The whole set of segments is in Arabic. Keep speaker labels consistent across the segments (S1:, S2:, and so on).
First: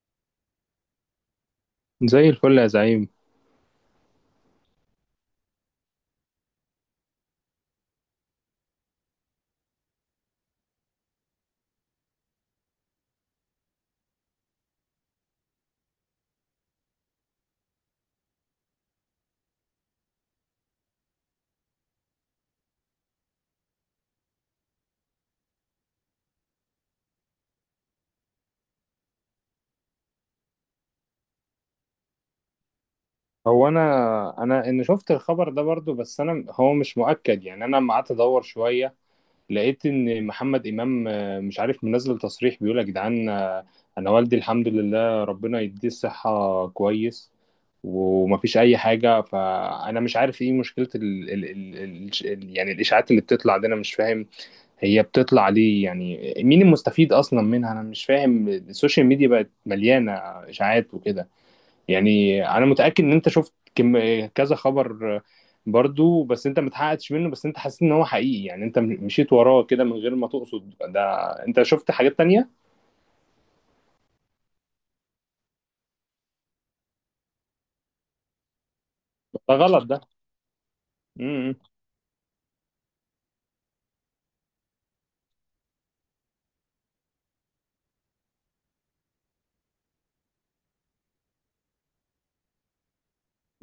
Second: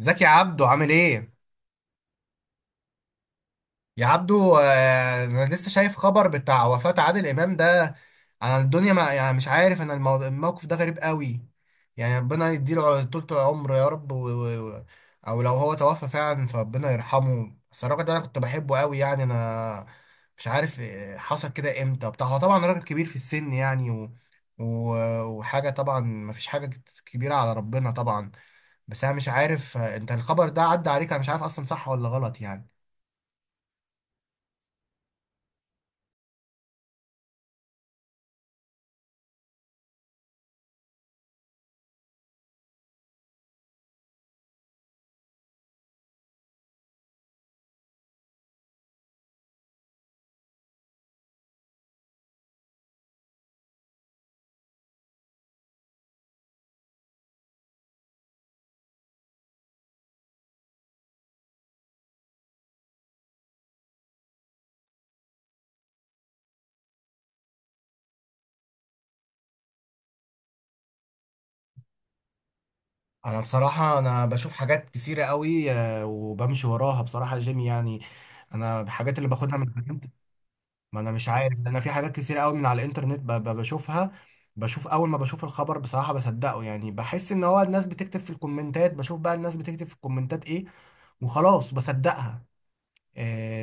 S1: ازيك يا عبدو عامل ايه؟
S2: زي الفل يا زعيم.
S1: يا عبدو، انا لسه شايف خبر بتاع وفاة عادل امام ده. انا الدنيا ما يعني مش عارف، انا الموقف ده غريب قوي. يعني ربنا يديله طولة العمر يا رب او لو هو توفى فعلا فربنا يرحمه. بس الراجل ده انا كنت بحبه قوي يعني، انا مش عارف، حصل كده امتى بتاع. هو طبعا راجل كبير في السن يعني. و... وحاجة، طبعا ما فيش حاجة كبيرة على ربنا طبعا. بس انا مش عارف، انت الخبر ده عدى عليك؟ انا مش عارف اصلا صح ولا غلط يعني.
S2: هو انا ان شفت الخبر ده برضو، بس انا هو مش مؤكد. يعني انا لما قعدت ادور شويه لقيت ان محمد امام مش عارف منزل تصريح بيقول يا جدعان. انا والدي الحمد لله ربنا يديه الصحه كويس ومفيش اي حاجه. فانا مش عارف ايه مشكله ال يعني الاشاعات اللي بتطلع دي، انا مش فاهم هي بتطلع ليه، يعني مين المستفيد اصلا منها؟ انا مش فاهم. السوشيال ميديا بقت مليانه اشاعات وكده. يعني انا متاكد ان انت شفت كم كذا خبر برضو، بس انت متحققتش منه، بس انت حسيت ان هو حقيقي، يعني انت مشيت وراه كده من غير ما تقصد. ده انت شفت حاجات تانية؟
S1: انا بصراحة انا بشوف حاجات كتيرة قوي، وبمشي وراها بصراحة جيم يعني. انا الحاجات اللي
S2: ده
S1: باخدها من
S2: غلط ده.
S1: الانترنت. ما انا مش
S2: امم.
S1: عارف ده، انا في حاجات كتيرة قوي من على الانترنت بشوفها. بشوف، اول ما بشوف الخبر بصراحة بصدقه، يعني بحس ان هو الناس بتكتب في الكومنتات. بشوف بقى الناس بتكتب في الكومنتات ايه وخلاص بصدقها.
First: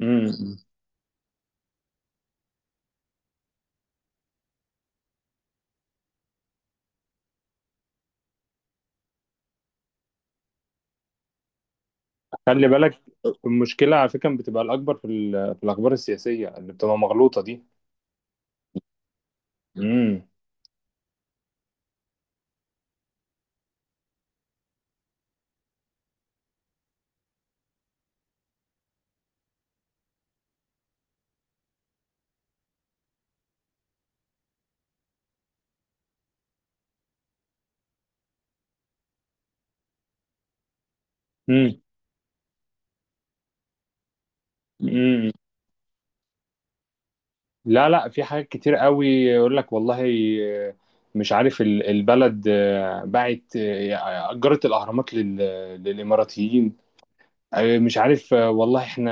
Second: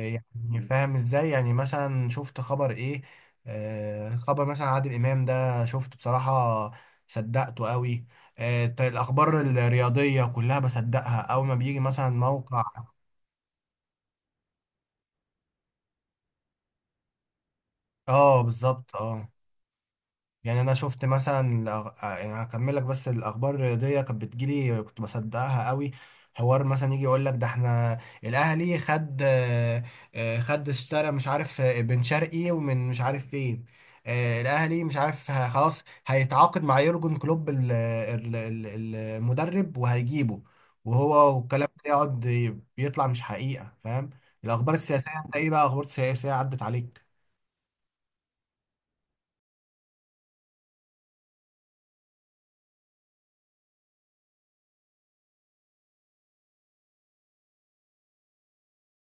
S2: إمم، إمم.
S1: يعني فاهم ازاي؟ يعني مثلا شفت خبر ايه. خبر مثلا عادل امام ده شفته بصراحة، صدقته قوي. الاخبار الرياضية كلها بصدقها، اول ما بيجي مثلا موقع.
S2: خلي بالك، المشكله على فكره بتبقى الاكبر في، في الاخبار السياسيه اللي بتبقى مغلوطه دي.
S1: اه، بالظبط، اه.
S2: امم.
S1: يعني انا شفت مثلا الأغ... آه، يعني هكمل لك. بس الاخبار الرياضيه كانت بتجيلي، كنت بصدقها قوي. حوار مثلا يجي يقول لك ده احنا الاهلي خد اشترى، مش عارف، بن شرقي ومن مش عارف فين. الاهلي مش عارف، خلاص هيتعاقد مع يورجن كلوب المدرب وهيجيبه. والكلام
S2: امم
S1: ده يقعد بيطلع مش حقيقه، فاهم؟ الاخبار
S2: إمم،
S1: السياسيه
S2: إمم.
S1: انت ايه بقى؟ اخبار سياسيه عدت عليك؟
S2: لا لا، في حاجات كتير قوي يقول لك والله مش عارف البلد باعت، أجرت الأهرامات للإماراتيين. مش عارف، والله احنا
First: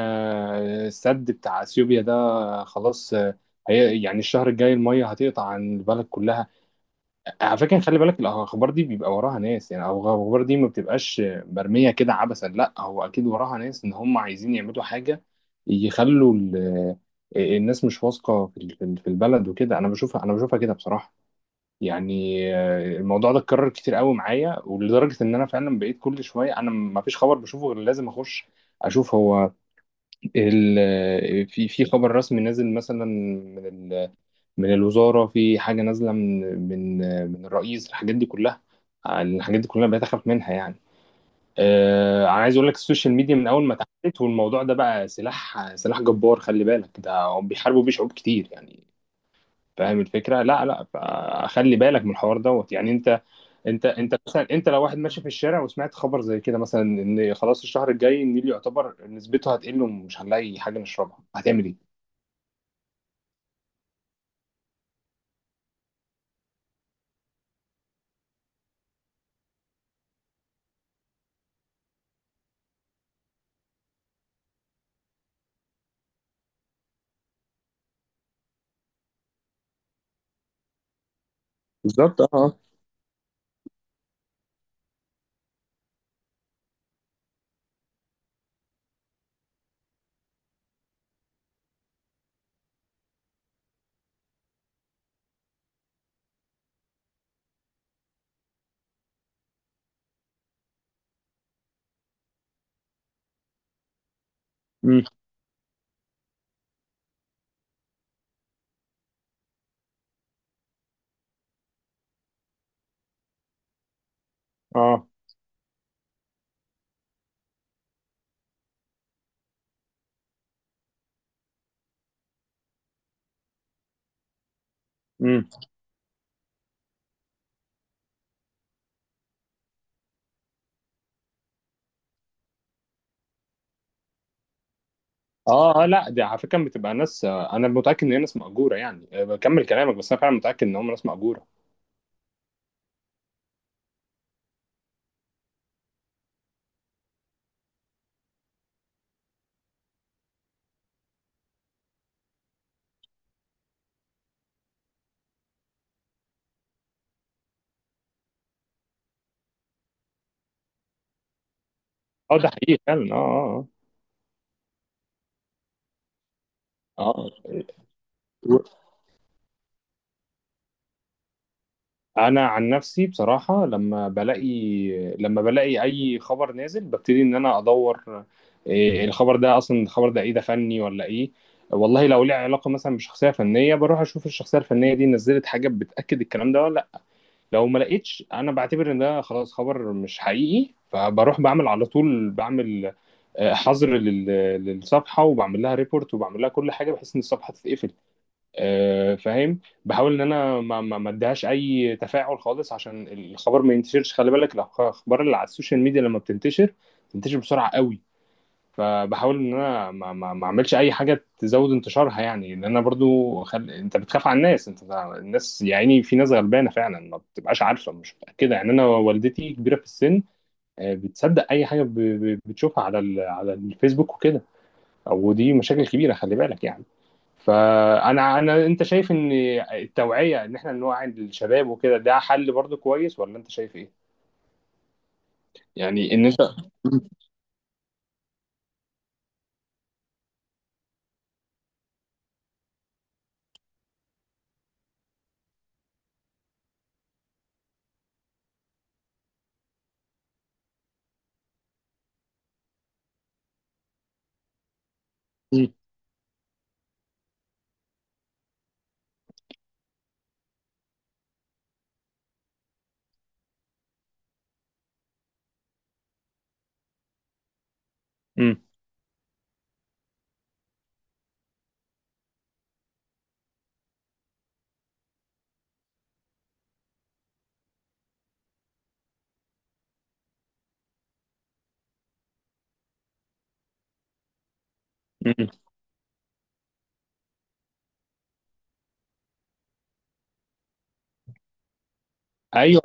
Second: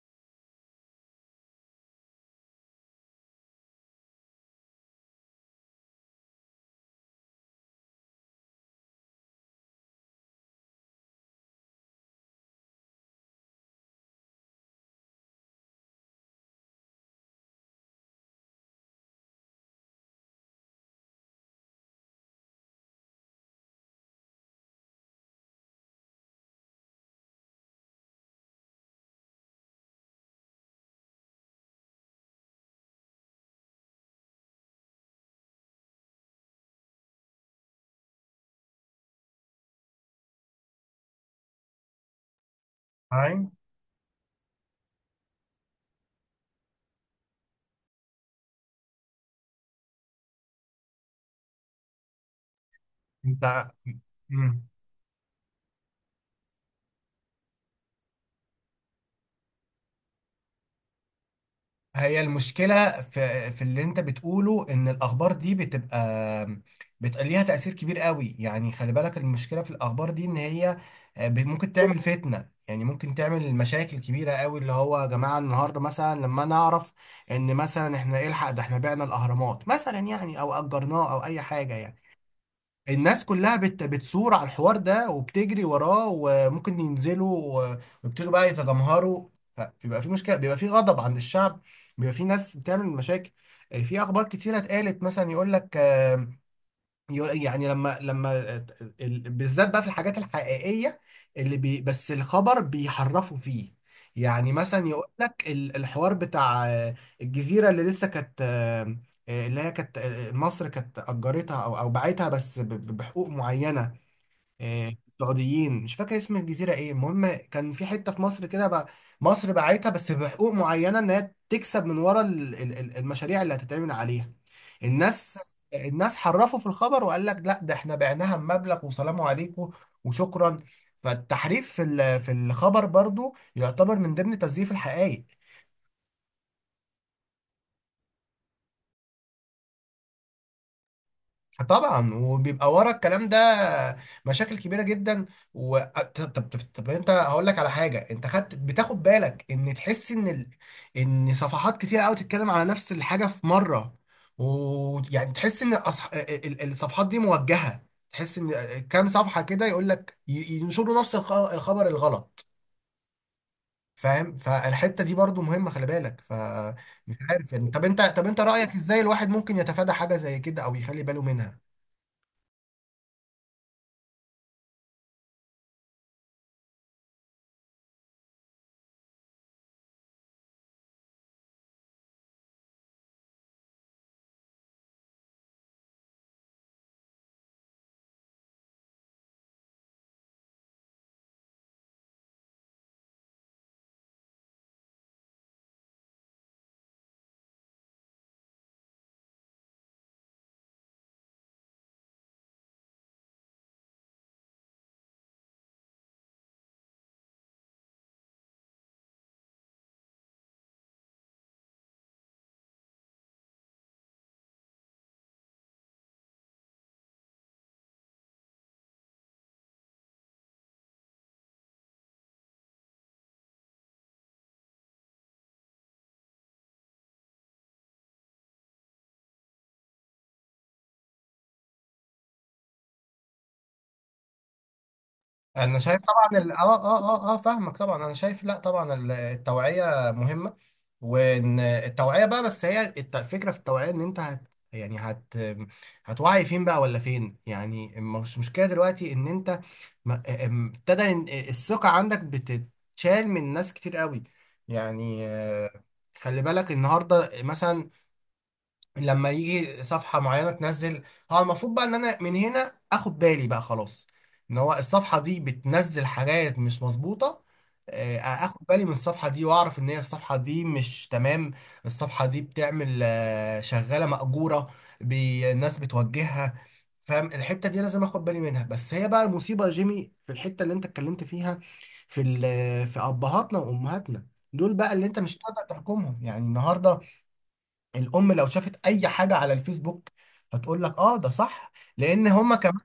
S2: السد بتاع أثيوبيا ده خلاص، هي يعني الشهر الجاي المية هتقطع عن البلد كلها. على فكرة خلي بالك، الأخبار دي بيبقى وراها ناس، يعني أو الأخبار دي ما بتبقاش مرمية كده عبثا، لا هو أكيد وراها ناس إن هم عايزين يعملوا حاجة، يخلوا الناس مش واثقة في في البلد وكده. أنا بشوفها، أنا بشوفها كده بصراحة. يعني الموضوع ده اتكرر كتير قوي معايا، ولدرجة إن أنا فعلا بقيت كل شوية أنا ما فيش خبر بشوفه غير لازم أخش أشوف هو في خبر رسمي نازل مثلا من من الوزارة، في حاجة نازلة من من من الرئيس. الحاجات دي كلها، الحاجات دي كلها بقيت أخاف منها يعني. أنا عايز أقول لك السوشيال ميديا من
S1: معايا.
S2: أول ما اتعملت والموضوع ده بقى سلاح جبار. خلي بالك، ده هم بيحاربوا بيه شعوب كتير يعني. فاهم الفكرة؟ لا لا، فخلي بالك من الحوار دوت يعني. أنت
S1: انت.
S2: انت انت مثلا
S1: مم.
S2: انت لو واحد ماشي في الشارع وسمعت خبر زي كده مثلا ان خلاص الشهر الجاي النيل يعتبر نسبته هتقل ومش هنلاقي حاجه نشربها، هتعمل ايه؟
S1: هي المشكلة في اللي انت بتقوله، ان الاخبار دي بتبقى ليها تأثير كبير قوي، يعني خلي بالك. المشكلة في الاخبار دي ان هي، ممكن تعمل فتنة، يعني ممكن تعمل مشاكل كبيرة قوي، اللي هو يا جماعة النهاردة مثلا لما نعرف ان مثلا احنا الحق ده احنا بعنا الاهرامات مثلا، يعني او اجرناه او اي حاجة يعني.
S2: بالظبط، اه اه.
S1: الناس كلها بتصور على الحوار ده وبتجري وراه، وممكن ينزلوا ويبتدوا بقى يتجمهروا، فبيبقى في مشكلة، بيبقى في غضب عند الشعب، بيبقى في ناس بتعمل مشاكل. في أخبار كتيرة اتقالت، مثلا يقول لك، يعني لما بالذات بقى في الحاجات الحقيقية اللي بس الخبر بيحرفوا فيه. يعني مثلا
S2: مم.
S1: يقول لك الحوار بتاع، الجزيرة اللي لسه كانت، اللي هي كانت، مصر كانت أجرتها أو باعتها، بس بحقوق معينة.
S2: اه.
S1: سعوديين، مش فاكر اسم الجزيرة ايه، المهم كان في حتة في مصر كده بقى. مصر باعتها بس بحقوق معينة، ان هي تكسب من ورا المشاريع اللي هتتعمل عليها الناس.
S2: امم.
S1: الناس حرفوا في الخبر وقال لك لا ده احنا بعناها بمبلغ وسلام عليكم وشكرا. فالتحريف في الخبر برضو يعتبر من ضمن تزييف الحقائق.
S2: اه. لا دي على فكره بتبقى ناس، انا متاكد ان هي ناس مأجوره، يعني بكمل كلامك، بس انا فعلا متاكد ان هم ناس مأجوره.
S1: طبعا، وبيبقى ورا الكلام ده مشاكل كبيره جدا. و... طب, طب, طب انت هقول لك على حاجه. انت بتاخد بالك ان تحس ان ان صفحات كتير قوي تتكلم على نفس الحاجه في مره. ويعني تحس ان الصفحات دي موجهه. تحس ان كام صفحه كده يقول لك ينشروا نفس الخبر
S2: اه
S1: الغلط،
S2: ده حقيقي فعلا، اه.
S1: فاهم؟ فالحته دي برضو مهمه، خلي بالك.
S2: اه
S1: فمش عارف
S2: اه.
S1: يعني، طب انت
S2: آه.
S1: رايك ازاي الواحد ممكن يتفادى حاجه زي كده او يخلي باله منها؟
S2: انا عن نفسي بصراحه لما بلاقي، لما بلاقي اي خبر نازل ببتدي ان انا ادور إيه الخبر ده اصلا، الخبر ده ايه، ده فني ولا ايه. والله لو ليه علاقه مثلا بشخصيه فنيه بروح اشوف الشخصيه الفنيه دي نزلت حاجه بتاكد الكلام ده ولا لا. لو ما لقيتش انا بعتبر ان ده خلاص خبر مش حقيقي، فبروح بعمل على طول بعمل حظر للصفحه، وبعمل لها ريبورت، وبعمل لها كل حاجه بحيث ان الصفحه تتقفل. فاهم، بحاول ان انا ما اديهاش اي تفاعل خالص عشان الخبر ما ينتشرش. خلي بالك الاخبار اللي على السوشيال ميديا لما بتنتشر بتنتشر بسرعه قوي، فبحاول ان انا ما اعملش اي حاجه تزود انتشارها، يعني لان انا برضو انت بتخاف على الناس. انت الناس يا عيني في ناس غلبانه فعلا ما بتبقاش عارفه، مش متاكده. يعني انا والدتي كبيره في السن، بتصدق اي حاجه بتشوفها على على الفيسبوك وكده. او دي مشاكل كبيره خلي بالك يعني. فانا انت شايف ان التوعيه، ان احنا نوعي الشباب وكده، ده حل برضه كويس ولا انت شايف ايه؟
S1: انا شايف
S2: يعني ان انت.
S1: طبعا اه، اه. اه اه فاهمك طبعا، انا شايف لا طبعا التوعيه مهمه. وان التوعيه بقى، بس هي الفكره في التوعيه ان انت هت يعني هت هتوعي فين بقى ولا فين؟ يعني مش مشكله دلوقتي ان انت ابتدى ان الثقه عندك بتتشال من ناس كتير قوي. يعني،
S2: مم.
S1: خلي بالك النهارده مثلا، لما يجي صفحة معينة تنزل، هو المفروض بقى ان انا من هنا اخد بالي بقى خلاص ان هو الصفحة دي بتنزل حاجات مش مظبوطة.
S2: مم.
S1: اخد بالي من الصفحة دي واعرف ان هي الصفحة دي مش تمام. الصفحة دي بتعمل آه، شغالة مأجورة، الناس بتوجهها، فاهم؟ الحتة دي لازم اخد بالي منها، بس هي بقى المصيبة يا جيمي في الحتة اللي انت اتكلمت فيها، في ابهاتنا وامهاتنا. دول بقى اللي انت مش
S2: مم.
S1: هتقدر تحكمهم، يعني النهارده الام لو شافت اي حاجه على الفيسبوك، هتقول لك اه ده صح، لان هما كمان
S2: ايوه.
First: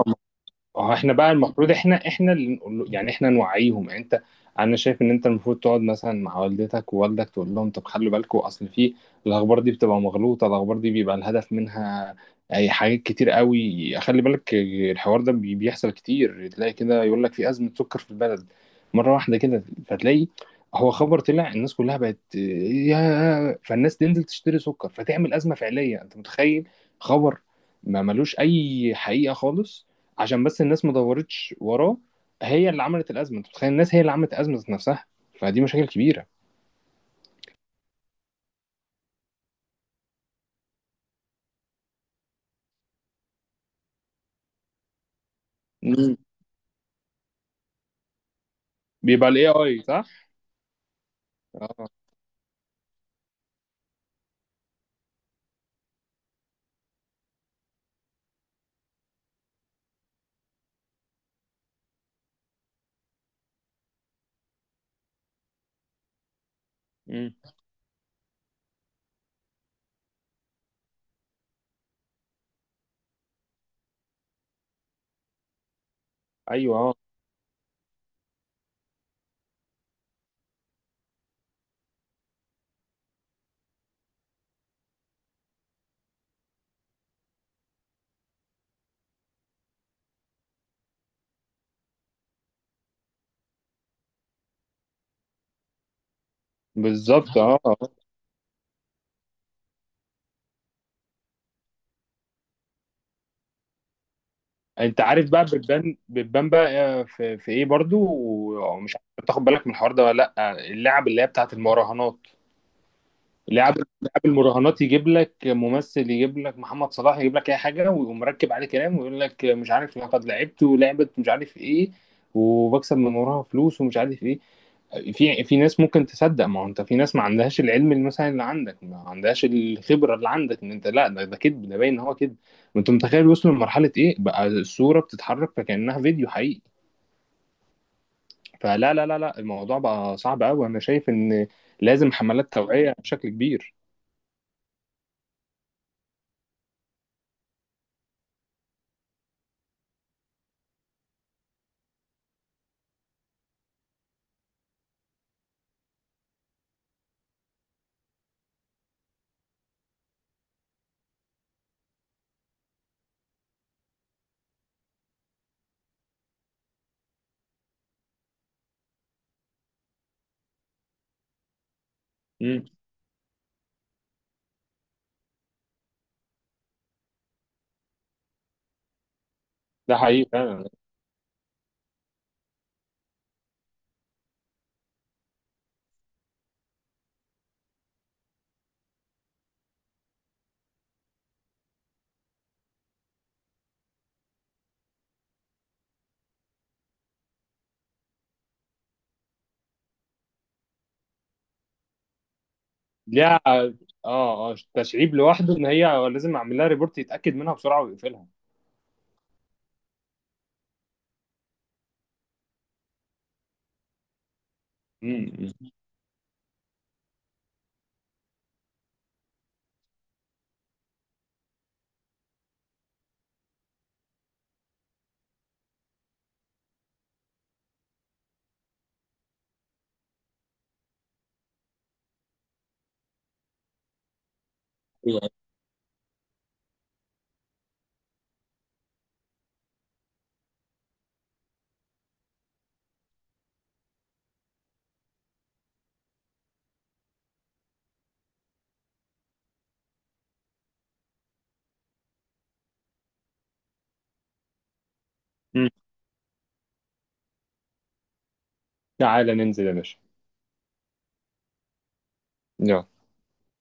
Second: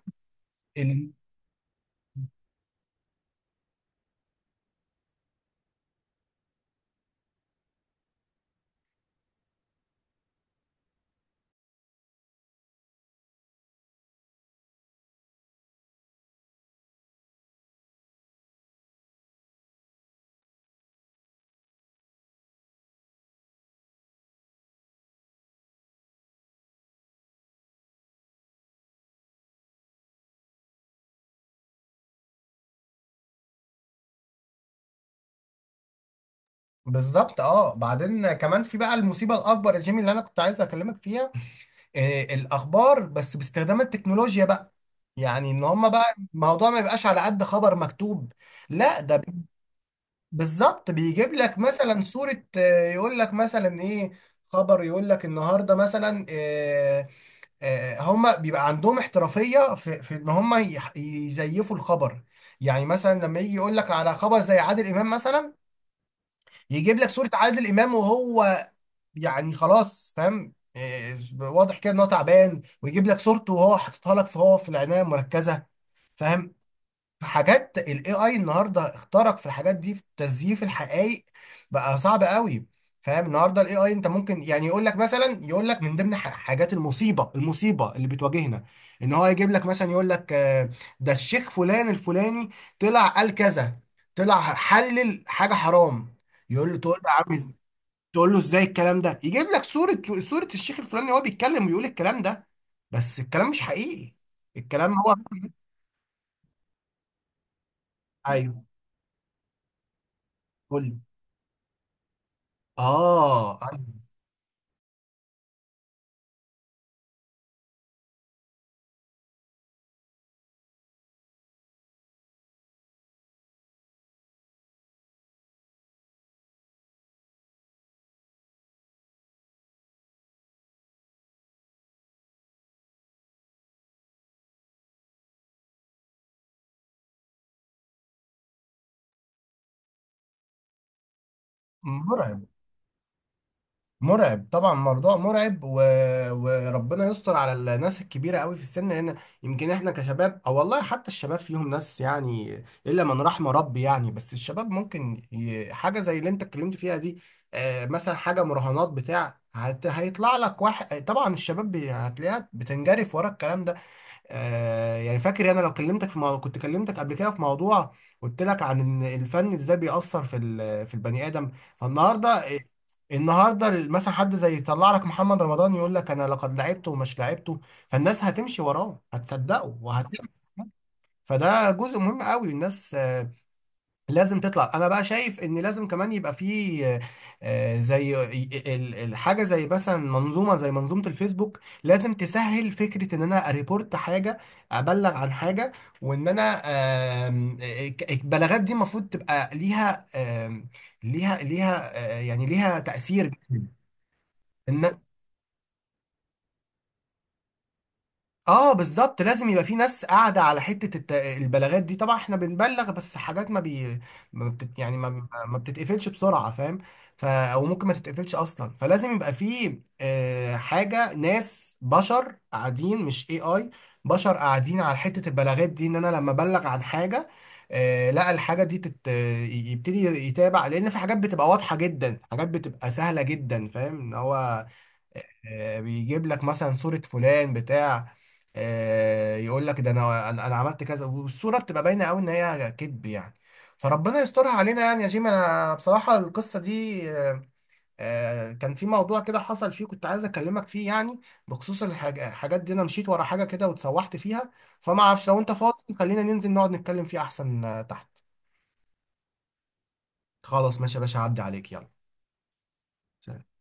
S2: اه
S1: ال...
S2: احنا بقى المفروض، احنا اللي نقول له، يعني احنا نوعيهم. يعني انت، انا شايف ان انت المفروض تقعد مثلا مع والدتك ووالدك تقول لهم طب خلوا بالكم اصل في الاخبار دي بتبقى مغلوطه، الاخبار دي بيبقى الهدف منها اي حاجات كتير قوي. خلي بالك الحوار ده بيحصل كتير، تلاقي كده يقول لك في ازمه سكر في البلد مره واحده كده، فتلاقي هو خبر طلع الناس كلها بقت يا فالناس تنزل تشتري سكر فتعمل ازمه فعليه. انت متخيل خبر ما ملوش اي حقيقه خالص، عشان بس الناس ما دورتش وراه، هي اللي عملت الازمه. انت متخيل الناس هي اللي عملت ازمه ذات نفسها؟ فدي مشاكل كبيره.
S1: بالظبط اه. بعدين كمان في بقى المصيبه الاكبر يا جيمي اللي انا كنت عايز اكلمك فيها، الاخبار بس باستخدام التكنولوجيا بقى. يعني ان هما بقى
S2: مم.
S1: الموضوع ما يبقاش على قد خبر مكتوب، لا ده
S2: بيبقى الاي اي، صح.
S1: بالظبط، بيجيب لك
S2: اه.
S1: مثلا صوره، يقول لك مثلا ايه. خبر يقول لك النهارده مثلا، هما بيبقى عندهم احترافية في ان هما يزيفوا الخبر. يعني مثلا لما يجي يقول لك على خبر زي عادل امام مثلا، يجيب لك صورة
S2: مم.
S1: عادل امام وهو، يعني خلاص فاهم، واضح كده ان هو تعبان، ويجيب لك صورته وهو حاططها لك فهو في العناية المركزة، فاهم؟
S2: ايوه اه
S1: في حاجات الاي اي النهارده اخترق في الحاجات دي، في تزييف الحقائق بقى صعب قوي، فاهم؟ النهارده الاي اي انت ممكن يعني يقول لك من ضمن حاجات المصيبه، المصيبه اللي بتواجهنا، ان هو يجيب لك مثلا يقول لك، ده الشيخ فلان الفلاني طلع قال كذا، طلع حلل حاجه حرام. يقول له تقول له يا عم
S2: بالظبط اه. آه.
S1: تقول له ازاي الكلام ده؟ يجيب لك صوره الشيخ الفلاني وهو بيتكلم ويقول الكلام ده، بس الكلام مش حقيقي. الكلام
S2: انت
S1: هو،
S2: عارف بقى بتبان بتبان بقى، في، في ايه برضو
S1: ايوه
S2: ومش عارف تاخد بالك من الحوار ده ولا لا،
S1: قول لي.
S2: اللعب اللي هي بتاعت المراهنات.
S1: اه،
S2: لعب
S1: أيوة.
S2: لعب المراهنات، يجيب لك ممثل، يجيب لك محمد صلاح، يجيب لك اي حاجه ويقوم مركب عليه كلام ويقول لك مش عارف لقد لعبت ولعبت مش عارف ايه وبكسب من وراها فلوس ومش عارف ايه. في ناس ممكن تصدق. ما هو انت في ناس ما عندهاش العلم اللي مثلا اللي عندك، ما عندهاش الخبره اللي عندك ان انت لا ده كذب، ده باين ان هو كذب. ما انت متخيل وصلوا لمرحله ايه بقى، الصوره بتتحرك فكانها فيديو حقيقي. فلا لا، الموضوع بقى صعب قوي. انا شايف ان لازم
S1: مرعب.
S2: حملات توعيه بشكل كبير.
S1: مرعب طبعا، موضوع مرعب. وربنا يستر على الناس الكبيره قوي في السن هنا. يمكن احنا كشباب، او والله حتى الشباب فيهم ناس يعني الا من رحم ربي يعني، بس الشباب ممكن حاجه زي اللي انت اتكلمت فيها دي. مثلا حاجه مراهنات بتاع، هيطلع لك واحد، طبعا الشباب هتلاقيها بتنجرف ورا الكلام ده. يعني فاكر، انا لو كلمتك في موضوع كنت كلمتك قبل كده في موضوع، قلت لك عن ان الفن ازاي بيأثر في البني ادم. فالنهارده،
S2: امم.
S1: النهارده مثلا حد زي يطلع لك محمد رمضان يقول لك انا لقد لعبته ومش لعبته، فالناس هتمشي وراه هتصدقه
S2: ده حقيقي فعلا.
S1: فده جزء مهم قوي. الناس لازم تطلع. انا بقى شايف ان لازم كمان يبقى فيه، زي الحاجه زي مثلا منظومه زي منظومه الفيسبوك، لازم تسهل فكره ان انا اريبورت حاجه، ابلغ عن حاجه. وان انا البلاغات دي المفروض تبقى ليها، آم، ليها يعني ليها تاثير
S2: ليها اه.
S1: جداً.
S2: اه
S1: إن-
S2: تشعيب لوحده، ان هي لازم اعمل لها ريبورت يتاكد منها بسرعه ويقفلها.
S1: اه بالظبط، لازم يبقى في ناس قاعده على حته البلاغات دي. طبعا احنا بنبلغ، بس حاجات ما بي ما بتت يعني ما
S2: امم.
S1: بتتقفلش بسرعه، فاهم؟ ف او ممكن ما تتقفلش اصلا، فلازم يبقى في حاجه، ناس بشر قاعدين، مش اي اي، بشر قاعدين على حته البلاغات دي. ان انا لما ابلغ عن حاجه، لا الحاجه دي يبتدي يتابع، لان في حاجات بتبقى واضحه جدا، حاجات بتبقى سهله جدا، فاهم ان هو، آه، بيجيب لك مثلا صورة فلان بتاع، يقول لك ده انا انا أنا عملت كذا، والصوره بتبقى باينه قوي ان هي كذب يعني. فربنا يسترها علينا يعني، يا جيم انا بصراحه القصه دي، كان في موضوع كده حصل فيه كنت عايز اكلمك فيه يعني، بخصوص الحاجات دي. انا مشيت ورا حاجه كده واتسوحت فيها. فما اعرفش، لو انت
S2: امم.
S1: فاضي خلينا ننزل نقعد نتكلم فيه احسن، تحت.
S2: تعالى ننزل يا باشا.
S1: خلاص ماشي يا باشا، عدي عليك يلا.
S2: يلا.
S1: سلام.